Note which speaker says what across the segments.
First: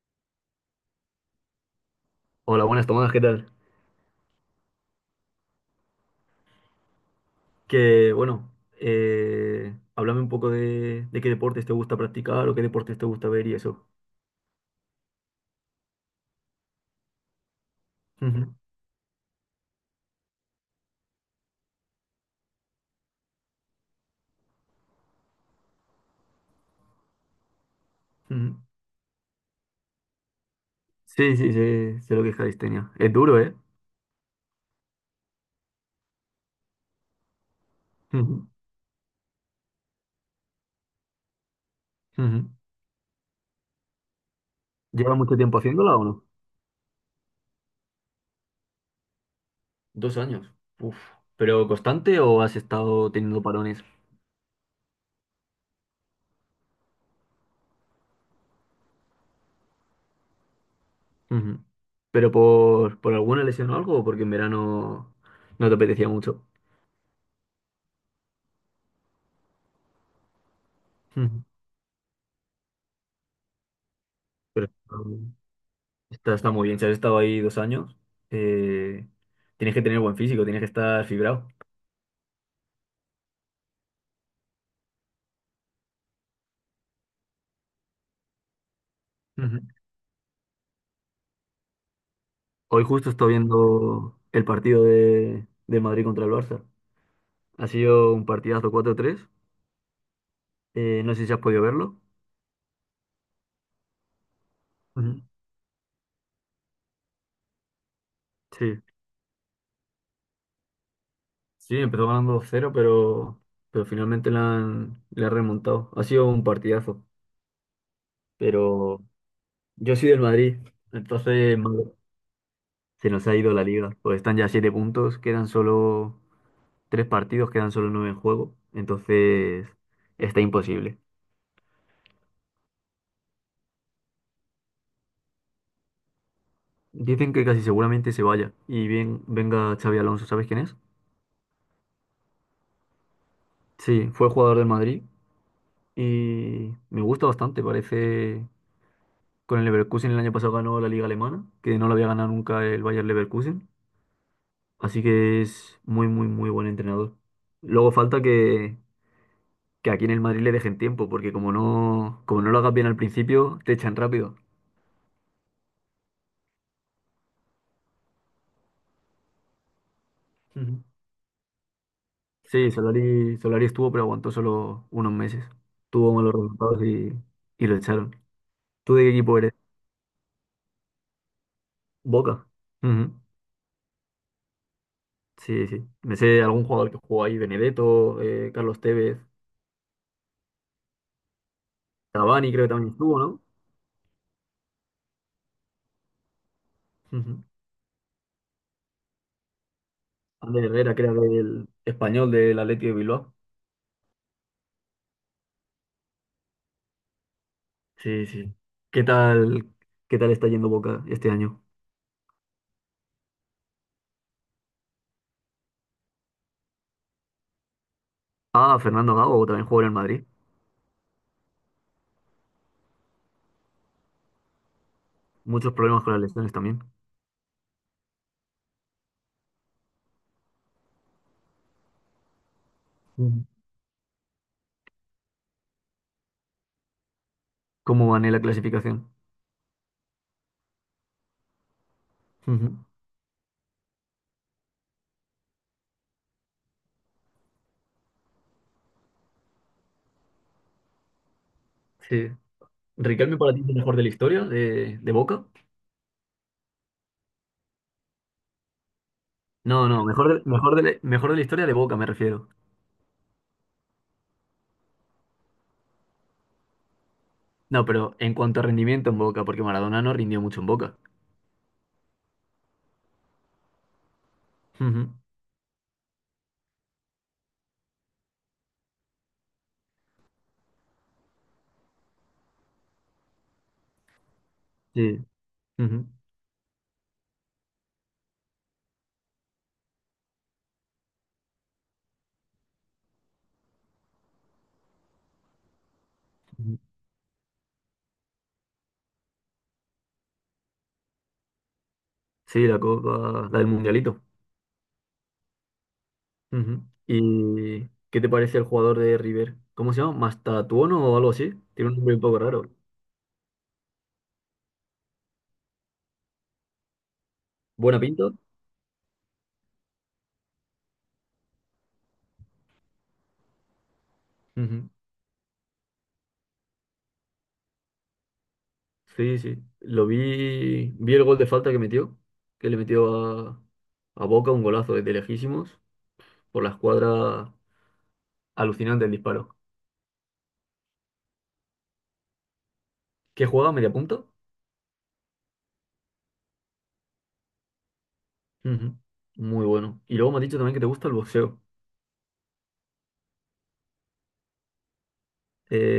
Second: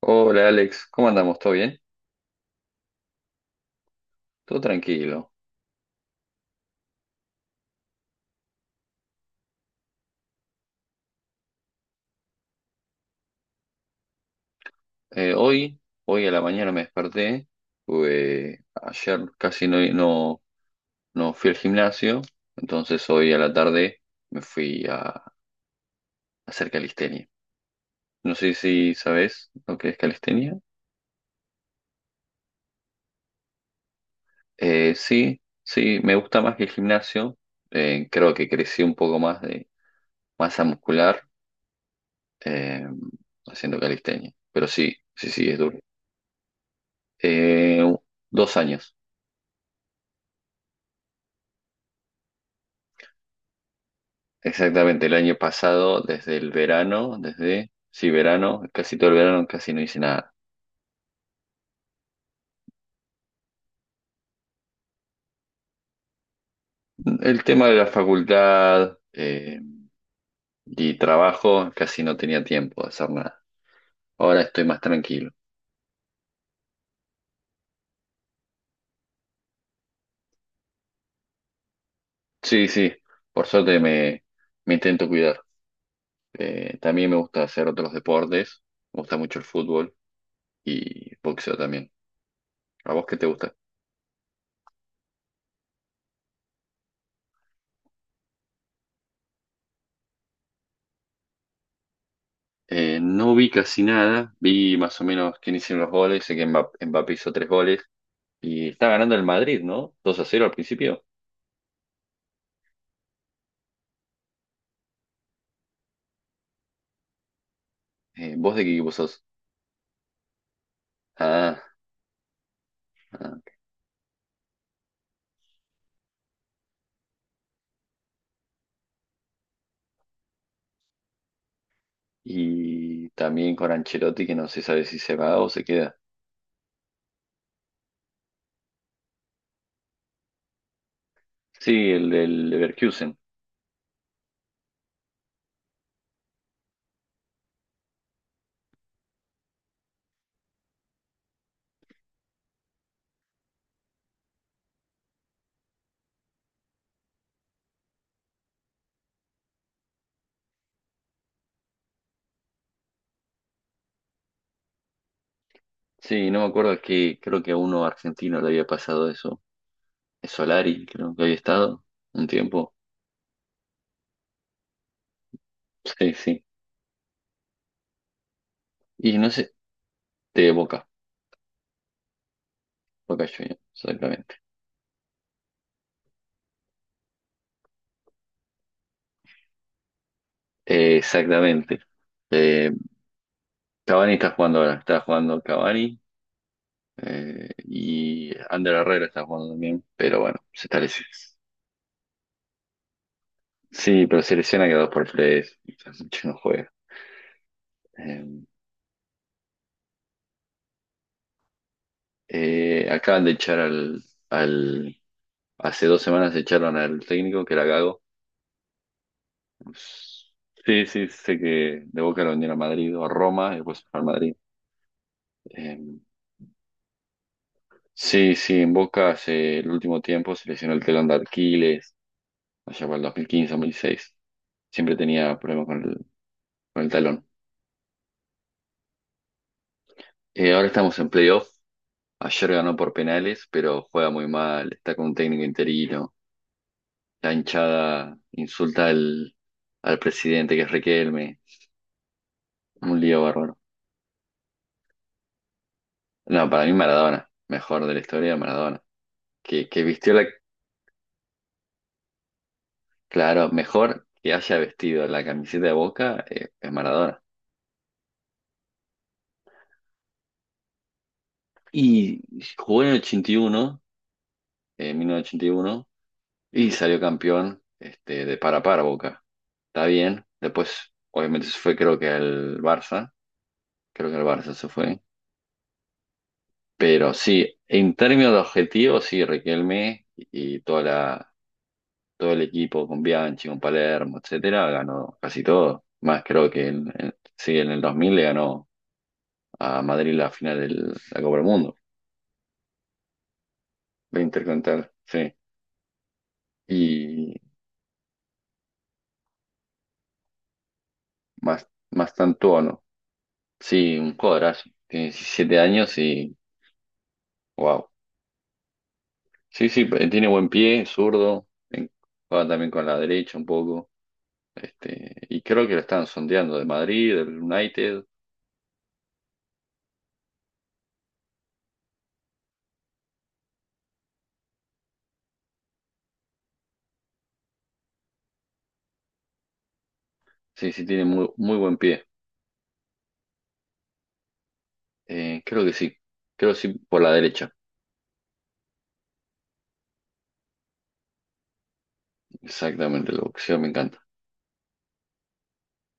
Speaker 1: Hola Alex, ¿cómo andamos? ¿Todo bien?
Speaker 2: Hola, buenas, Tomás, ¿qué tal?
Speaker 1: Todo tranquilo.
Speaker 2: Que bueno, háblame un poco de qué deportes te gusta practicar o qué deportes te gusta ver y eso.
Speaker 1: Hoy a la mañana me desperté,
Speaker 2: Ujú,
Speaker 1: ayer casi no fui al gimnasio, entonces hoy a la tarde me fui a hacer calistenia. No sé
Speaker 2: ujú.
Speaker 1: si sabes lo que es calistenia.
Speaker 2: Sí, sí, sé lo que es calistenia. Es duro, ¿eh?
Speaker 1: Sí, sí, me gusta más que el gimnasio. Creo
Speaker 2: Ujú,
Speaker 1: que crecí un poco más de masa muscular
Speaker 2: ujú.
Speaker 1: eh, haciendo calistenia, pero
Speaker 2: ¿Llevas mucho
Speaker 1: sí, es
Speaker 2: tiempo
Speaker 1: duro.
Speaker 2: haciéndola o no?
Speaker 1: Eh, Dos años.
Speaker 2: 2 años. Uf. ¿Pero constante o has estado teniendo parones?
Speaker 1: Exactamente, el año pasado, desde el verano, desde, sí, verano, casi todo el verano, casi no hice nada.
Speaker 2: Ujú. ¿Pero por alguna lesión o algo o porque en verano no te apetecía mucho?
Speaker 1: El tema de la facultad y
Speaker 2: Ujú.
Speaker 1: trabajo, casi no tenía tiempo de hacer nada. Ahora estoy
Speaker 2: Pero,
Speaker 1: más tranquilo.
Speaker 2: está muy bien. Si has estado ahí 2 años, eh, tienes que tener buen físico, tienes que estar fibrado.
Speaker 1: Sí, sí, por suerte me intento cuidar. También me gusta hacer otros deportes, me gusta mucho el
Speaker 2: Ujú.
Speaker 1: fútbol y boxeo también.
Speaker 2: Hoy
Speaker 1: ¿A vos
Speaker 2: justo
Speaker 1: qué te
Speaker 2: estoy
Speaker 1: gusta?
Speaker 2: viendo el partido de Madrid contra el Barça. Ha sido un partidazo 4-3. No sé si has podido verlo.
Speaker 1: No vi casi nada, vi más o
Speaker 2: Ujú.
Speaker 1: menos quién hicieron los goles, sé que Mbappé hizo tres goles. Y
Speaker 2: Sí.
Speaker 1: está ganando el Madrid, ¿no? Dos a cero al principio.
Speaker 2: Sí, empezó ganando 2-0, pero finalmente le han remontado. Ha sido un partidazo.
Speaker 1: ¿Vos de qué equipo
Speaker 2: Pero
Speaker 1: sos?
Speaker 2: yo soy del Madrid, entonces
Speaker 1: Ah,
Speaker 2: madre, se nos ha
Speaker 1: ah.
Speaker 2: ido la liga. Pues están ya siete puntos, quedan solo tres partidos, quedan solo nueve en juego, entonces está imposible.
Speaker 1: Y también con Ancelotti, que no se sabe si se va o se queda.
Speaker 2: Dicen que casi seguramente se vaya y bien venga Xavi Alonso, ¿sabes quién es?
Speaker 1: Sí, el del Leverkusen.
Speaker 2: Sí, fue jugador del Madrid y me gusta bastante, parece con el Leverkusen el año pasado ganó la liga alemana, que no la había ganado nunca el Bayer Leverkusen, así que es muy muy muy buen entrenador. Luego falta que aquí en el Madrid le dejen tiempo, porque como no lo hagas bien al principio, te echan rápido.
Speaker 1: Sí, no me acuerdo, que creo que a uno argentino le había pasado eso. Es
Speaker 2: Ujú.
Speaker 1: Solari, creo que había estado un
Speaker 2: Sí,
Speaker 1: tiempo.
Speaker 2: Solari estuvo, pero aguantó solo unos meses.
Speaker 1: Sí,
Speaker 2: Tuvo malos
Speaker 1: sí.
Speaker 2: resultados y lo echaron. ¿Tú de qué
Speaker 1: Y no
Speaker 2: equipo
Speaker 1: sé,
Speaker 2: eres?
Speaker 1: de Boca,
Speaker 2: Boca. Ujú.
Speaker 1: Boca Juniors, exactamente.
Speaker 2: Sí, sí. Me sé algún jugador que jugó ahí, Benedetto, Carlos Tevez,
Speaker 1: Exactamente.
Speaker 2: Cavani creo que
Speaker 1: Eh,
Speaker 2: también estuvo, ¿no?
Speaker 1: Cavani está jugando ahora, está jugando Cavani
Speaker 2: Ujú.
Speaker 1: Eh, y Ander Herrera está jugando también, pero bueno,
Speaker 2: Ander
Speaker 1: se está
Speaker 2: Herrera, que era del español del Athletic de Bilbao.
Speaker 1: Sí, pero se lesiona cada dos por Fres, mucho no juega.
Speaker 2: Sí,
Speaker 1: Eh,
Speaker 2: sí. ¿Qué tal, qué tal está yendo Boca este año?
Speaker 1: Acaban de echar al, al. Hace dos semanas echaron al técnico, que era Gago.
Speaker 2: Ah, Fernando Gago también jugó en el Madrid.
Speaker 1: Pues, sí, sí, sé que de Boca lo vendieron a Madrid o a Roma y después al Madrid.
Speaker 2: Muchos
Speaker 1: Eh,
Speaker 2: problemas con las lesiones también.
Speaker 1: sí, sí, en Boca hace el último tiempo se lesionó el telón de Aquiles, allá para el
Speaker 2: Ujú.
Speaker 1: 2015, 2016. Siempre tenía problemas con el talón.
Speaker 2: ¿Cómo van en la clasificación?
Speaker 1: Ahora estamos en playoff. Ayer ganó
Speaker 2: Ujú.
Speaker 1: por penales, pero juega muy mal, está con un técnico interino. La hinchada insulta al presidente, que es Riquelme.
Speaker 2: Sí.
Speaker 1: Un lío
Speaker 2: ¿Riquelme para
Speaker 1: bárbaro.
Speaker 2: ti es el mejor de la historia de Boca?
Speaker 1: No, para mí Maradona, mejor de la historia Maradona. Que
Speaker 2: No, no,
Speaker 1: vistió la,
Speaker 2: mejor de la historia de Boca me refiero.
Speaker 1: claro, mejor que haya vestido la camiseta de Boca es Maradona.
Speaker 2: No, pero en cuanto a rendimiento en Boca, porque Maradona no rindió mucho en Boca.
Speaker 1: Y jugó en el 81, en
Speaker 2: Ujú,
Speaker 1: 1981, y uno, y salió campeón este, de para a para Boca. Está bien. Después, obviamente, se fue creo que al Barça. Creo que al Barça se fue.
Speaker 2: sí, ujú,
Speaker 1: Pero sí, en términos de objetivos, sí, Riquelme y toda la, todo el equipo con Bianchi, con Palermo, etcétera, ganó casi todo. Más creo que
Speaker 2: ujú.
Speaker 1: sí, en el 2000 le ganó a Madrid la final de la Copa del Mundo,
Speaker 2: Sí, la Copa, la del
Speaker 1: la
Speaker 2: Mundialito.
Speaker 1: Intercontinental, sí.
Speaker 2: Ujú.
Speaker 1: Y
Speaker 2: ¿Y qué te parece el jugador de River? ¿Cómo se llama? ¿Mastatuono o algo así? Tiene un
Speaker 1: más
Speaker 2: nombre un poco
Speaker 1: tanto,
Speaker 2: raro.
Speaker 1: ¿no? Sí, un jugadorazo. Tiene 17 años y wow.
Speaker 2: ¿Buena pinta?
Speaker 1: Sí, sí, tiene buen pie, zurdo, juega también con la derecha un poco.
Speaker 2: Ujú.
Speaker 1: Este, y creo que lo están sondeando de Madrid, del United.
Speaker 2: Sí, sí. Lo vi el gol de falta que metió, que le metió a Boca un golazo desde lejísimos por la escuadra. Alucinante el disparo.
Speaker 1: Sí, sí, tiene muy, muy buen pie.
Speaker 2: ¿Qué juega? ¿Media punta?
Speaker 1: Creo que sí. Creo que sí, por la derecha.
Speaker 2: Ujú. Muy bueno. Y luego me has dicho también que te gusta el boxeo.
Speaker 1: Exactamente, el boxeo me encanta.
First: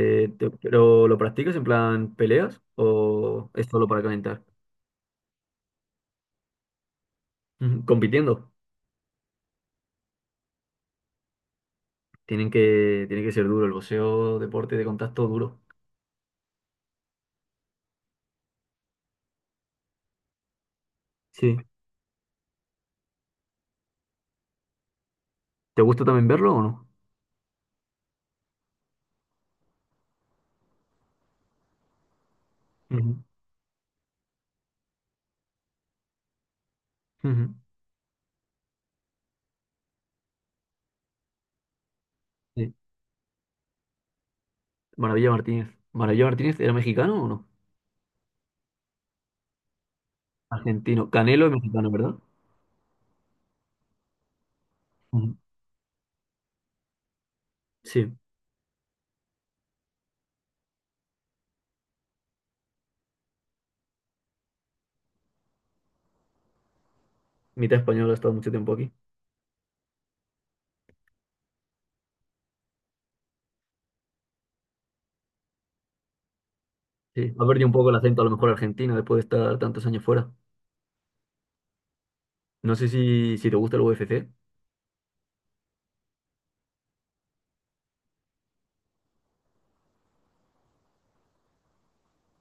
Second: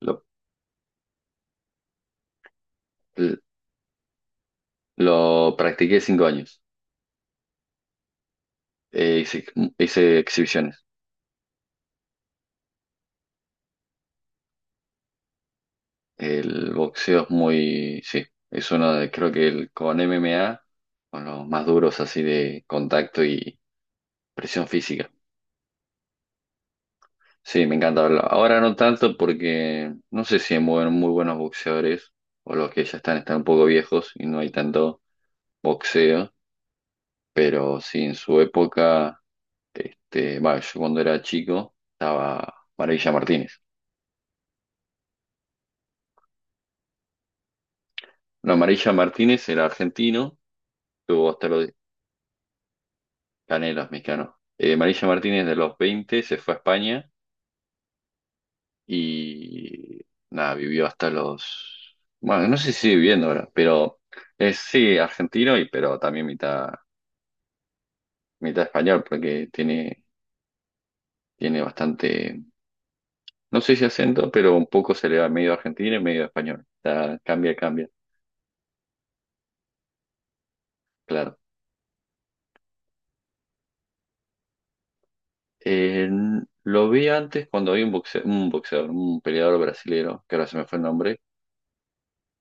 Speaker 1: Lo,
Speaker 2: te- ¿Pero lo practicas en plan peleas o es solo para calentar?
Speaker 1: lo practiqué cinco años.
Speaker 2: Ujú. Compitiendo.
Speaker 1: Eh, hice, Hice exhibiciones.
Speaker 2: Tiene que ser duro el boxeo, deporte de contacto duro.
Speaker 1: El boxeo es muy, sí, es uno de, creo que el, con MMA, con los
Speaker 2: Sí.
Speaker 1: más duros así de contacto y presión física.
Speaker 2: ¿Te gusta también verlo o no?
Speaker 1: Sí, me encanta verlo. Ahora no tanto porque no sé si hay muy, muy buenos boxeadores o los que ya están,
Speaker 2: Ujú.
Speaker 1: están un poco viejos y no hay tanto boxeo.
Speaker 2: Ujú.
Speaker 1: Pero sí, en su época, este, bueno, yo cuando era chico estaba
Speaker 2: Sí.
Speaker 1: Maravilla Martínez.
Speaker 2: Maravilla Martínez. ¿Maravilla Martínez era mexicano o no?
Speaker 1: No, Maravilla Martínez era argentino,
Speaker 2: Argentino.
Speaker 1: tuvo
Speaker 2: Canelo
Speaker 1: hasta
Speaker 2: es
Speaker 1: los
Speaker 2: mexicano, ¿verdad?
Speaker 1: canelos mexicanos. Maravilla
Speaker 2: Ujú.
Speaker 1: Martínez de los 20 se fue a España
Speaker 2: Sí.
Speaker 1: y nada, vivió hasta los... Bueno, no sé si sigue viviendo ahora, pero es sí argentino y pero también mitad,
Speaker 2: Mitad español, ha estado mucho
Speaker 1: mitad
Speaker 2: tiempo aquí.
Speaker 1: español porque tiene, tiene bastante, no sé si acento, pero un poco se le va medio argentino y medio español. O sea,
Speaker 2: Sí. Ha perdido un
Speaker 1: cambia,
Speaker 2: poco el acento a lo mejor argentino después de estar tantos años fuera.
Speaker 1: claro.
Speaker 2: No sé si te gusta el UFC.
Speaker 1: Eh, lo vi antes cuando vi un boxeador, un peleador brasilero que ahora se me fue el nombre,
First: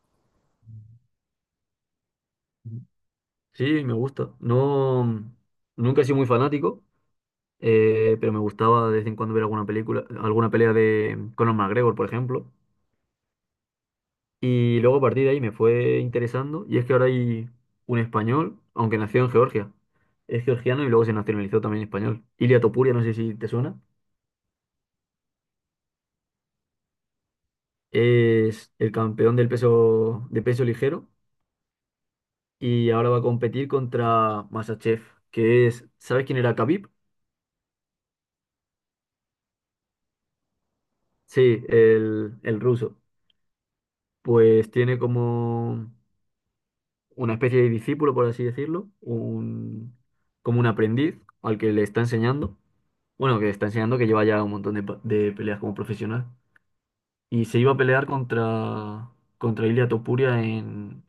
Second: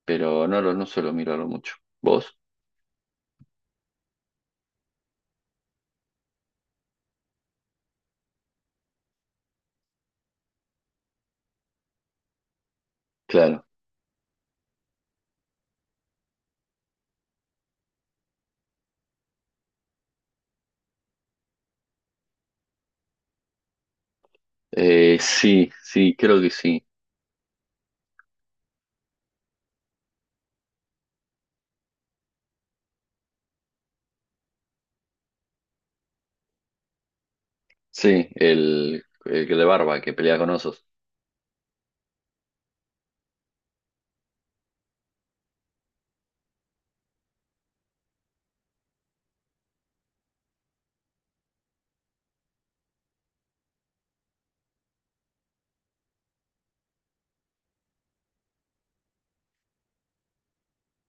Speaker 1: pero no, no suelo mirarlo mucho. ¿Vos?
Speaker 2: Sí, me gusta. No, nunca he sido muy fanático, pero me gustaba de vez en cuando ver alguna película, alguna pelea de Conor McGregor, por ejemplo.
Speaker 1: Claro.
Speaker 2: Y luego a partir de ahí me fue interesando. Y es que ahora hay un español, aunque nació en Georgia. Es georgiano y luego se nacionalizó también español. Ilia Topuria, no sé si te suena.
Speaker 1: Sí, sí, creo que sí.
Speaker 2: Es el campeón del peso, de peso ligero y ahora va a competir contra Masachev, que es, ¿sabes quién era Khabib?
Speaker 1: Sí, el que de barba, que pelea con osos.
Speaker 2: Sí, el ruso. Pues tiene como una especie de discípulo, por así decirlo, como un aprendiz al que le está enseñando, bueno, que le está enseñando que lleva ya un montón de peleas como profesional. Y se iba a pelear contra Ilia Topuria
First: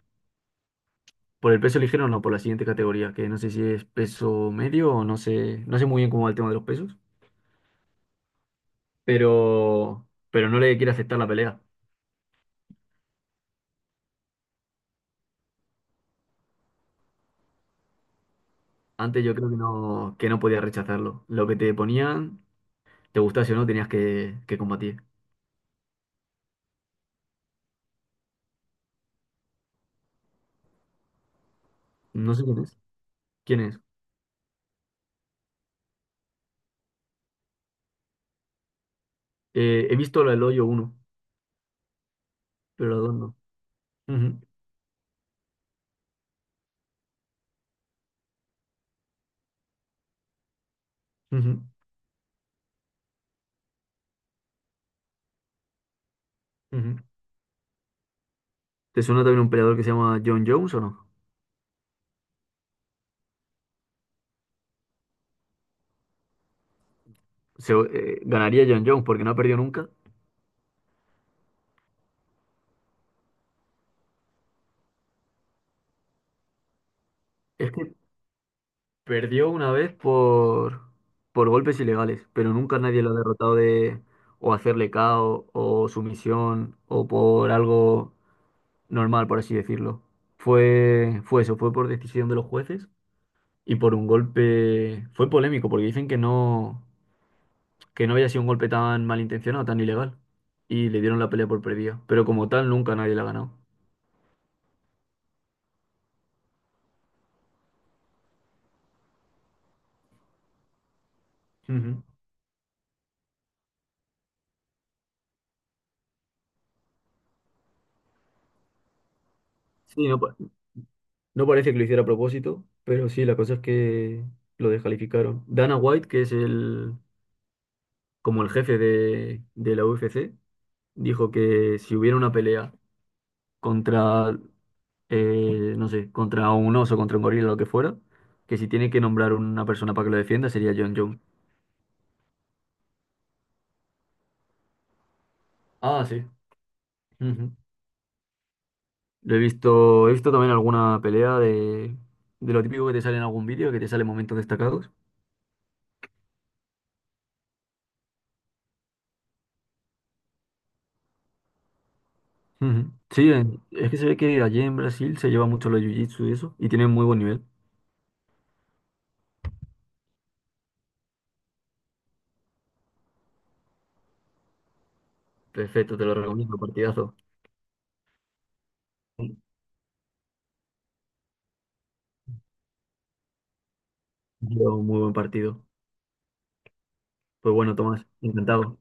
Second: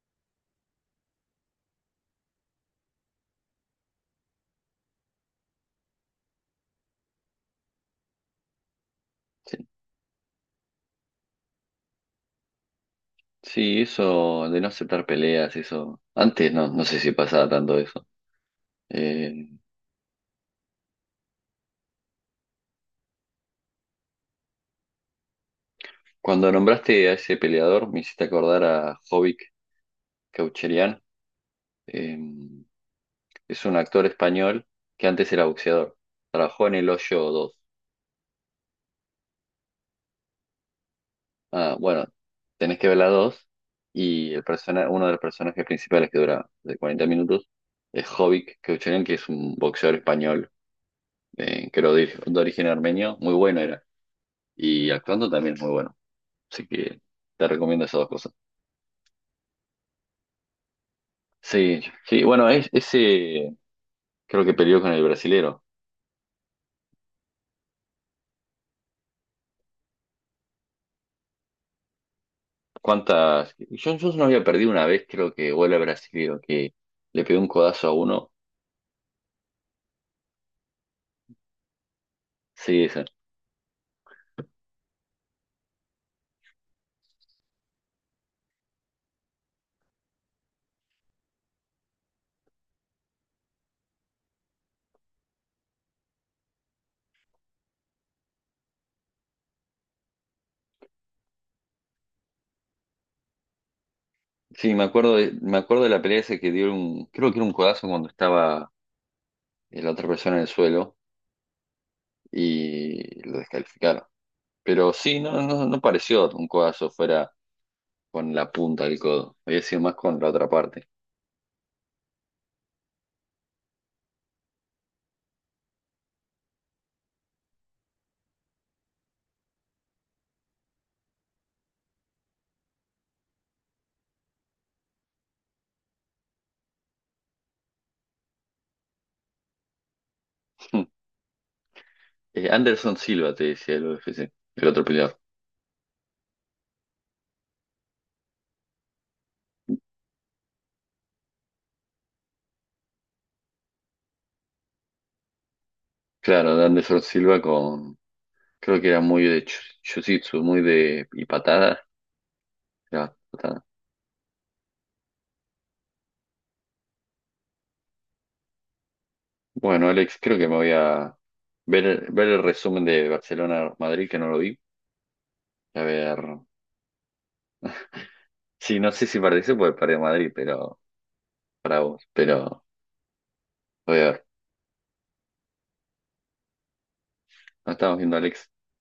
Speaker 2: por el peso ligero, no, por la siguiente categoría, que no sé si es peso medio o no sé, no sé muy bien cómo va el tema de los pesos,
Speaker 1: Sí.
Speaker 2: pero, pero no le quiere aceptar la pelea.
Speaker 1: Sí, eso de no aceptar peleas, eso. Antes no, no sé si pasaba tanto eso.
Speaker 2: Antes yo
Speaker 1: Eh,
Speaker 2: creo que no podía rechazarlo. Lo que te ponían. Te gusta si o no tenías que combatir.
Speaker 1: Cuando nombraste a ese peleador, me hiciste acordar a Jovic Kaucherian.
Speaker 2: No sé quién es. ¿Quién
Speaker 1: Es un
Speaker 2: es?
Speaker 1: actor español que antes era boxeador. Trabajó en El Hoyo 2.
Speaker 2: He visto la del hoyo uno,
Speaker 1: Ah, bueno, tenés que
Speaker 2: pero
Speaker 1: ver
Speaker 2: la
Speaker 1: la
Speaker 2: 2 no.
Speaker 1: 2 y
Speaker 2: Ujú,
Speaker 1: uno de los personajes principales que dura de 40 minutos es Jovic Keuchelen, que es un boxeador español
Speaker 2: ujú,
Speaker 1: que era de origen armenio. Muy bueno era. Y actuando también es muy bueno. Así
Speaker 2: ujú.
Speaker 1: que te recomiendo esas dos cosas.
Speaker 2: ¿Te suena también un peleador que se llama John Jones o no?
Speaker 1: Sí, sí, bueno, es, ese creo que peleó con el brasilero.
Speaker 2: Ganaría John Jones porque no ha perdido nunca.
Speaker 1: ¿Cuántas? Yo no había perdido una vez, creo que, o el brasilero, que le pegó un
Speaker 2: Es
Speaker 1: codazo a
Speaker 2: que
Speaker 1: uno.
Speaker 2: perdió una vez por golpes ilegales, pero nunca
Speaker 1: Sí,
Speaker 2: nadie
Speaker 1: esa.
Speaker 2: lo ha derrotado de o hacerle KO o sumisión o por algo normal, por así decirlo. Fue eso, fue por decisión de los jueces y por un golpe fue polémico porque dicen que no había sido un golpe tan malintencionado, tan ilegal y le dieron la pelea por perdida, pero como tal nunca nadie la ha ganado.
Speaker 1: Sí, me acuerdo de la pelea esa que dio un, creo que era un codazo cuando estaba la otra persona en el suelo
Speaker 2: Ujú.
Speaker 1: y lo descalificaron. Pero sí, no pareció un codazo fuera con la punta del codo. Había sido más
Speaker 2: Sí,
Speaker 1: con
Speaker 2: no,
Speaker 1: la otra parte.
Speaker 2: no parece que lo hiciera a propósito, pero sí, la cosa es que lo descalificaron. Dana White, que es el como el jefe de la UFC, dijo que si hubiera una pelea contra no sé, contra un oso, contra un gorila, lo que fuera, que si tiene que nombrar una persona para que lo defienda sería John Jones.
Speaker 1: Anderson Silva te decía el UFC, el otro peleador.
Speaker 2: Ah, sí. Ujú. He visto también alguna pelea de lo típico que te sale en algún vídeo, que te salen momentos destacados.
Speaker 1: Claro, de Anderson Silva con, creo que era muy de jiu-jitsu, muy de, y patadas.
Speaker 2: Ujú.
Speaker 1: Era
Speaker 2: Sí,
Speaker 1: patada.
Speaker 2: es que se ve que allí en Brasil se lleva mucho los jiu-jitsu y eso, y tienen muy buen nivel.
Speaker 1: Bueno, Alex, creo que me voy a ver el resumen de Barcelona-Madrid, que no lo vi. A
Speaker 2: Perfecto, te lo
Speaker 1: ver.
Speaker 2: recomiendo, partidazo.
Speaker 1: Sí, no sé si participo porque perdí Madrid, pero para vos. Pero voy a ver.
Speaker 2: Lleva un muy buen partido. Pues
Speaker 1: No
Speaker 2: bueno,
Speaker 1: estamos
Speaker 2: Tomás,
Speaker 1: viendo, a Alex.
Speaker 2: encantado.